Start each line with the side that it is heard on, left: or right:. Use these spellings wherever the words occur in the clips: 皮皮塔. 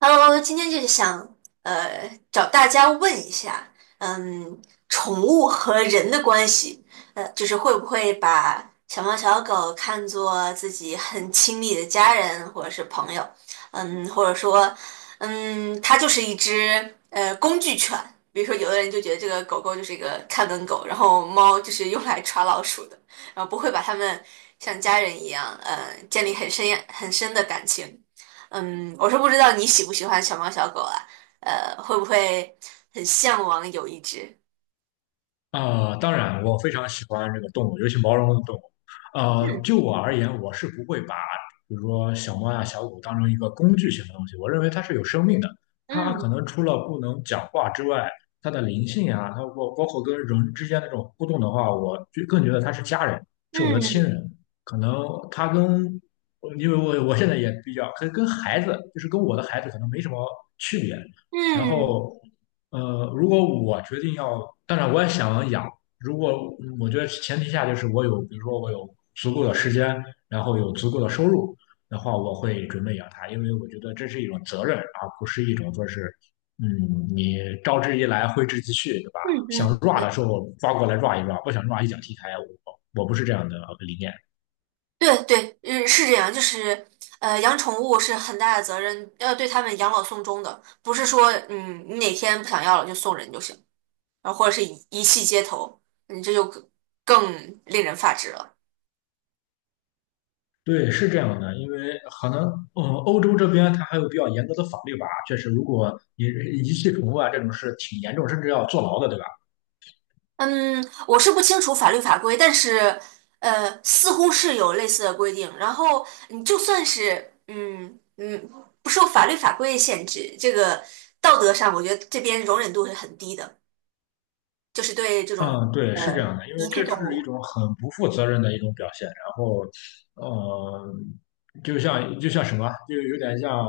right: Hello，今天就是想找大家问一下，嗯，宠物和人的关系。就是会不会把小猫小狗看作自己很亲密的家人或者是朋友，或者说，它就是一只工具犬。比如说有的人就觉得这个狗狗就是一个看门狗，然后猫就是用来抓老鼠的，然后不会把它们像家人一样，建立很深很深的感情。我是不知道你喜不喜欢小猫小狗啊，会不会很向往有一只？
left: 当然，我非常喜欢这个动物，尤其毛茸茸的动物。
right: 嗯
left: 就我而言，我是不会把比如说小猫呀、小狗当成一个工具性的东西。我认为它是有生命的，它可
right: 嗯
left: 能除了不能讲话之外，它的灵性呀，它包括跟人之间那种互动的话，我就更觉得它是家人，是我的亲
right: 嗯
left: 人。可能它跟，因为我现在也比较跟孩子，就是跟我的孩子可能没什么区别。然
right: 嗯
left: 后，如果我决定要，当然我也想养。如果我觉得前提下就是我有，比如说我有足够的时间，然后有足够的收入的话，我会准备养它，因为我觉得这是一种责任，而不是一种说是，你招之即来，挥之即去，对吧？
right: 嗯。
left: 想 rua 的
right: 嗯，
left: 时候抓过来 rua 一 rua,不想 rua 一脚踢开。我不是这样的理念。
right: 对对对。嗯，是这样。就是养宠物是很大的责任，要对它们养老送终的，不是说你哪天不想要了就送人就行，然后或者是遗弃街头，你这就更令人发指了。
left: 对，是这样的，因为可能，欧洲这边它还有比较严格的法律吧，确实，如果你遗弃宠物啊，这种事挺严重，甚至要坐牢的，对吧？
right: 嗯，我是不清楚法律法规，但是似乎是有类似的规定。然后你就算是不受法律法规限制，这个道德上，我觉得这边容忍度是很低的，就是对这种
left: 嗯，对，是这
right: 呃
left: 样的，因为
right: 遗弃
left: 这
right: 动
left: 是一
right: 物。
left: 种很不负责任的一种表现，然后，呃，就像什么，就有点像，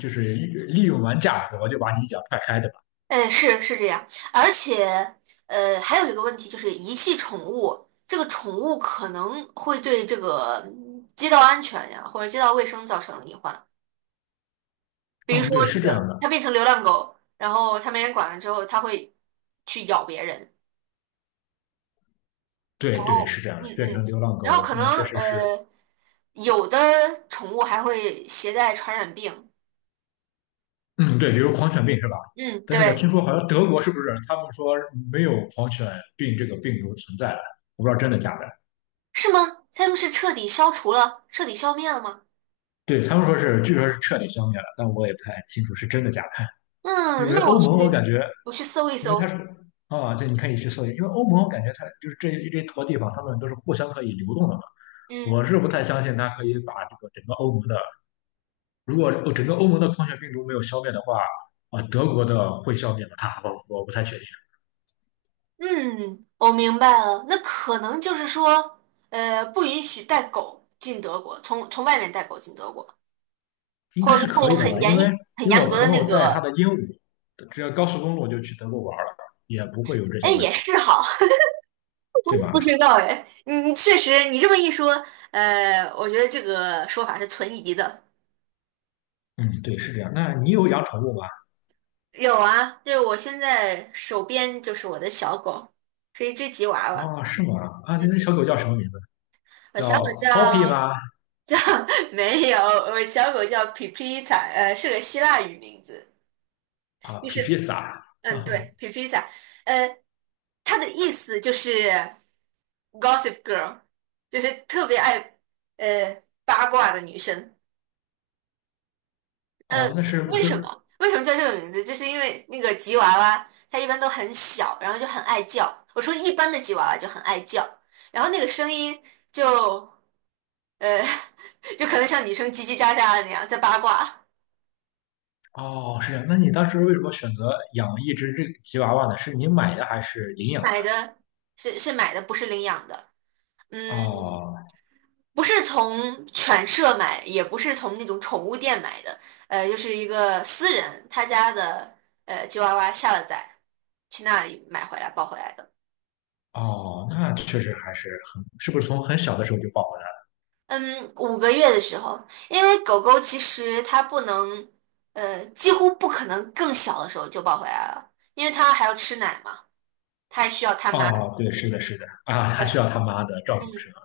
left: 就是利用完价格，我就把你一脚踹开，对吧？
right: 哎，是是这样。而且还有一个问题就是遗弃宠物，这个宠物可能会对这个街道安全呀或者街道卫生造成隐患。比如
left: 嗯，对，
right: 说这
left: 是这样
right: 个，
left: 的，
right: 它变成流浪狗，然后它没人管了之后，它会去咬别人。
left: 对对，是这样的，
right: 嗯
left: 变
right: 嗯。
left: 成流浪狗，
right: 然后可能
left: 那确实是。
right: 呃，有的宠物还会携带传染病。
left: 嗯，对，比如狂犬病是吧？
right: 嗯，
left: 但是我听
right: 对。
left: 说好像德国是不是他们说没有狂犬病这个病毒存在了？我不知道真的假的。
right: 是吗？它们是彻底消除了，彻底消灭了吗？
left: 对，他们说是，据说是彻底消灭了，但我也不太清楚是真的假的。因
right: 嗯，
left: 为
right: 那
left: 欧
right: 我去，
left: 盟，我感觉，
right: 我去搜一
left: 因为它是
right: 搜。
left: 啊，这你可以去搜一下，因为欧盟我感觉它就是这坨地方，他们都是互相可以流动的嘛。
right: 嗯
left: 我是不太相信它可以把这个整个欧盟的，如果整个欧盟的狂犬病毒没有消灭的话，啊，德国的会消灭吗？它我不太确定。
right: 嗯，我明白了。那可能就是说，不允许带狗进德国，从外面带狗进德国，
left: 应
right: 或者
left: 该
right: 是
left: 是
right: 它
left: 可
right: 有
left: 以的吧？因为
right: 很
left: 因为
right: 严
left: 我
right: 格的
left: 朋
right: 那
left: 友带他的
right: 个。
left: 鹦鹉，只要高速公路就去德国玩了，也不会有这
right: 哎，
left: 些问
right: 也
left: 题，
right: 是好。
left: 对
right: 不
left: 吧？
right: 知道哎，你确实，你这么一说，我觉得这个说法是存疑的。
left: 嗯，对，是这样。那你有养宠物吗？
right: 有啊，就是我现在手边就是我的小狗，是一只吉娃娃。
left: 啊，是吗？啊，那
right: 嗯，
left: 小狗叫什么名字？
right: 我小狗
left: 叫 Poppy
right: 叫
left: 吗？
right: 没有，我小狗叫皮皮塔，是个希腊语名字。
left: 啊，
right: 就
left: 皮
right: 是
left: 皮萨
right: 嗯，
left: 啊，
right: 对，皮皮塔。呃，它的意思就是 Gossip Girl，就是特别爱八卦的女生。呃，
left: 哦，那是不
right: 为什
left: 是？
right: 么？为什么叫这个名字？就是因为那个吉娃娃，它一般都很小，然后就很爱叫。我说一般的吉娃娃就很爱叫，然后那个声音就呃，就可能像女生叽叽喳喳的那样在八卦。
left: 哦，是这样。那你当时为什么选择养一只这个吉娃娃呢？是你买的还是领养的？
right: 买的，是买的，不是领养的。嗯，
left: 哦
right: 不是从犬舍买，也不是从那种宠物店买的。就是一个私人他家的吉娃娃下了崽，去那里买回来抱回来的。
left: 哦,那确实还是很，是不是从很小的时候就抱回来了？
right: 嗯，五个月的时候，因为狗狗其实它不能，几乎不可能更小的时候就抱回来了，因为它还要吃奶嘛，它还需要它妈。
left: 哦，对，是的，是的，啊，还
right: 对，
left: 需要他妈的照顾
right: 嗯，
left: 是吧？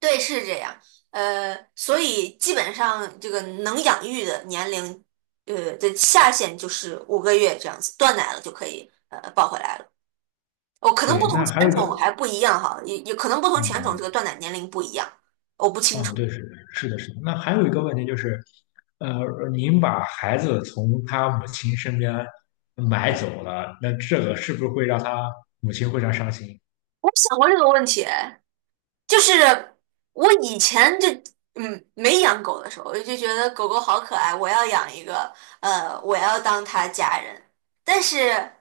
right: 对，是这样。所以基本上这个能养育的年龄，的下限就是五个月这样子，断奶了就可以抱回来了。哦，可能
left: 对，
right: 不同
left: 那还有
right: 犬
left: 一个，
right: 种还不一样哈，也可能不同犬种这
left: 嗯，
right: 个断奶年龄不一样，我不清
left: 啊，
right: 楚。
left: 对，是是的，是的。那还有一个问题就是，呃，您把孩子从他母亲身边买走了，那这个是不是会让他母亲非常伤心？
right: 我想过这个问题。哎，就是我以前就没养狗的时候，我就觉得狗狗好可爱，我要养一个。我要当它家人。但是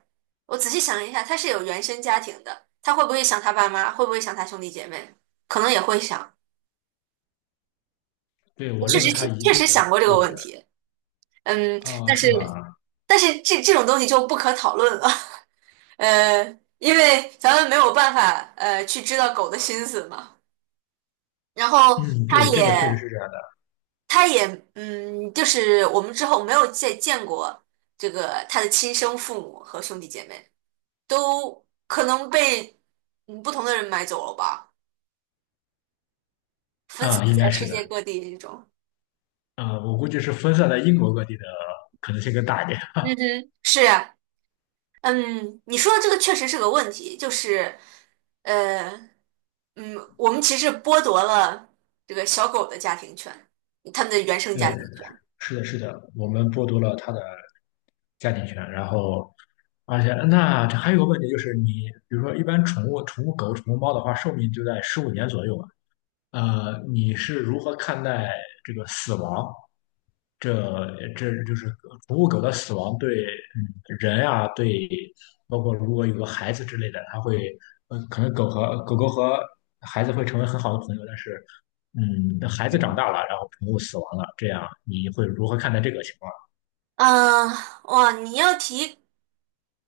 right: 我仔细想了一下，它是有原生家庭的，它会不会想它爸妈？会不会想它兄弟姐妹？可能也会想。
left: 对，我
right: 确
left: 认
right: 实
left: 为他一定
right: 想过这
left: 会
right: 个问
left: 的。
right: 题。嗯，
left: 啊，是吧？
right: 但是这种东西就不可讨论了。呃，因为咱们没有办法去知道狗的心思嘛。然后
left: 嗯，
right: 它
left: 对，这个确实
right: 也。
left: 是这样的。
right: 他也就是我们之后没有再见过这个他的亲生父母和兄弟姐妹，都可能被不同的人买走了吧，分散
left: 啊，
right: 在
left: 应该
right: 世
left: 是
right: 界
left: 的。
right: 各地这种。
left: 啊，我估计是分散在英国各地的可能性更大一点。
right: 嗯哼，是呀。嗯，你说的这个确实是个问题，就是呃我们其实剥夺了这个小狗的家庭权，他们的原生
left: 对，
right: 家庭权。
left: 是的，是的，我们剥夺了他的加进去，然后而且那这还有个问题就是你，比如说一般宠物狗、宠物猫的话，寿命就在15年左右吧。你是如何看待这个死亡？这这就是宠物狗的死亡对嗯人啊，对包括如果有个孩子之类的，它会可能狗狗和孩子会成为很好的朋友，但是孩子长
right: 嗯。
left: 大了，然后宠物死亡了，这样你会如何看待这个情况？
right: 嗯，哇，你要提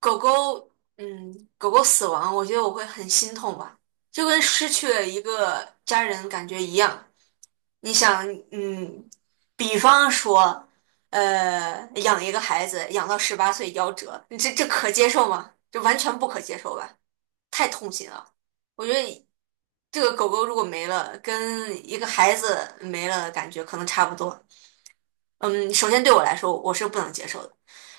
right: 狗狗。狗狗死亡，我觉得我会很心痛吧，就跟失去了一个家人感觉一样。你想，嗯，比方说，养一个孩子养到18岁夭折，你这可接受吗？这完全不可接受吧，太痛心了。我觉得这个狗狗如果没了，跟一个孩子没了感觉可能差不多。嗯，首先对我来说，我是不能接受的。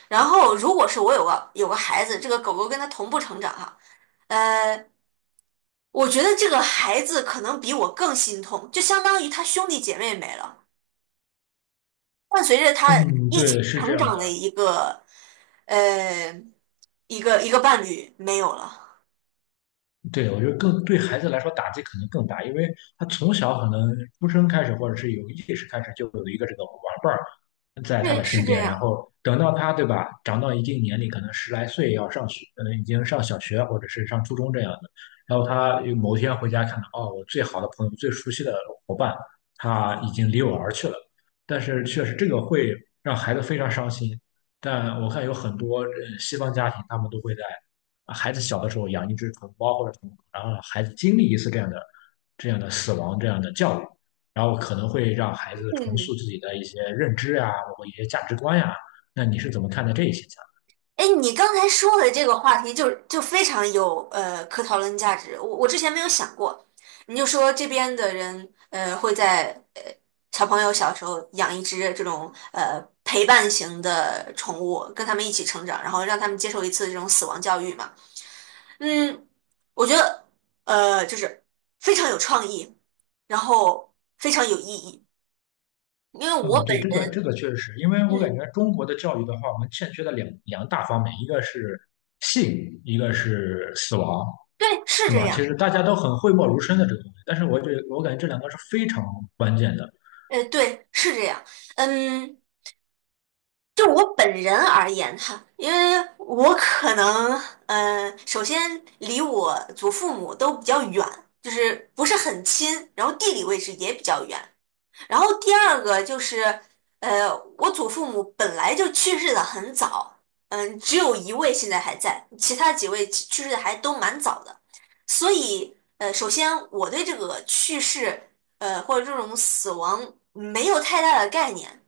right: 然后，如果是我有个孩子，这个狗狗跟他同步成长哈，呃，我觉得这个孩子可能比我更心痛，就相当于他兄弟姐妹没了，伴随着他
left: 嗯，
right: 一
left: 对，
right: 起
left: 是这
right: 成
left: 样
right: 长的
left: 的。
right: 呃一个伴侣没有了。
left: 对，我觉得更对孩子来说打击可能更大，因为他从小可能出生开始，或者是有意识开始，就有一个这个玩伴儿在他的
right: 对，是
left: 身
right: 这
left: 边，然
right: 样。
left: 后等到他，对吧，长到一定年龄，可能十来岁要上学，可能已经上小学或者是上初中这样的，然后他有某天回家看到，哦，我最好的朋友、最熟悉的伙伴，他已经离我而去了，但是确实这个会让孩子非常伤心，但我看有很多西方家庭，他们都会在啊孩子小的时候养一只宠物猫或者宠物狗，然后让孩子经历一次这样的死亡这样的教育，然后可能会让孩子重塑
right: 嗯。
left: 自己的一些认知呀，包括一些价值观呀。那你是怎么看待这一现象？
right: 哎，你刚才说的这个话题就非常有可讨论价值，我之前没有想过。你就说这边的人会在小朋友小时候养一只这种陪伴型的宠物，跟他们一起成长，然后让他们接受一次这种死亡教育嘛。嗯，我觉得就是非常有创意，然后非常有意义，因为我
left: 嗯，
right: 本
left: 对，这个这
right: 人。
left: 个确实是因为我感
right: 嗯，
left: 觉中国的教育的话，我们欠缺的两大方面，一个是性，一个是死亡，
right: 对，是
left: 是
right: 这
left: 吗？其
right: 样。
left: 实大家都很讳莫如深的这个东西，但是我觉得我感觉这两个是非常关键的。
right: 对，是这样。嗯。就我本人而言哈，因为我可能，首先离我祖父母都比较远，就是不是很亲，然后地理位置也比较远。然后第二个就是，呃，我祖父母本来就去世的很早，只有一位现在还在，其他几位去世的还都蛮早的。所以，首先我对这个去世，或者这种死亡没有太大的概念。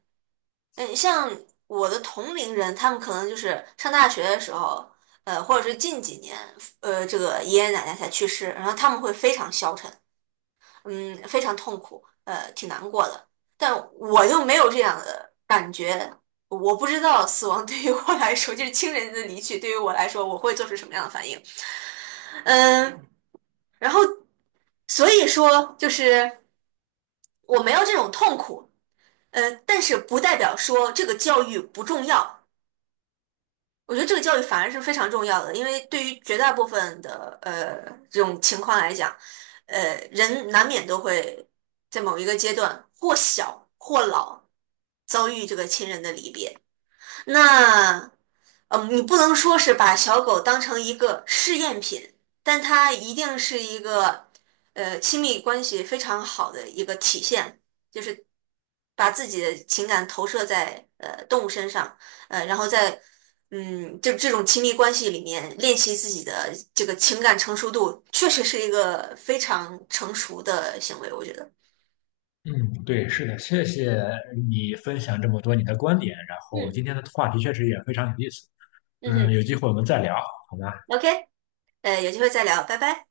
right: 像我的同龄人，他们可能就是上大学的时候，或者是近几年，这个爷爷奶奶才去世，然后他们会非常消沉，非常痛苦，挺难过的。但我就没有这样的感觉，我不知道死亡 对于我来说，就是亲人的离去对于我来说，我会做出什么样的反应。嗯，然后所以说就是我没有这种痛苦。但是不代表说这个教育不重要。我觉得这个教育反而是非常重要的，因为对于绝大部分的这种情况来讲，人难免都会在某一个阶段或小或老遭遇这个亲人的离别。那，你不能说是把小狗当成一个试验品，但它一定是一个，亲密关系非常好的一个体现，就是把自己的情感投射在动物身上，然后在就这种亲密关系里面练习自己的这个情感成熟度，确实是一个非常成熟的行为，我觉得。
left: 嗯，对，是的，谢谢你分享这么多你的观点，然后
right: 嗯
left: 今天的话题确实也非常有意思。
right: 嗯
left: 嗯，
right: 哼
left: 有机会我们再聊，好吧？
right: ，OK，有机会再聊，拜拜。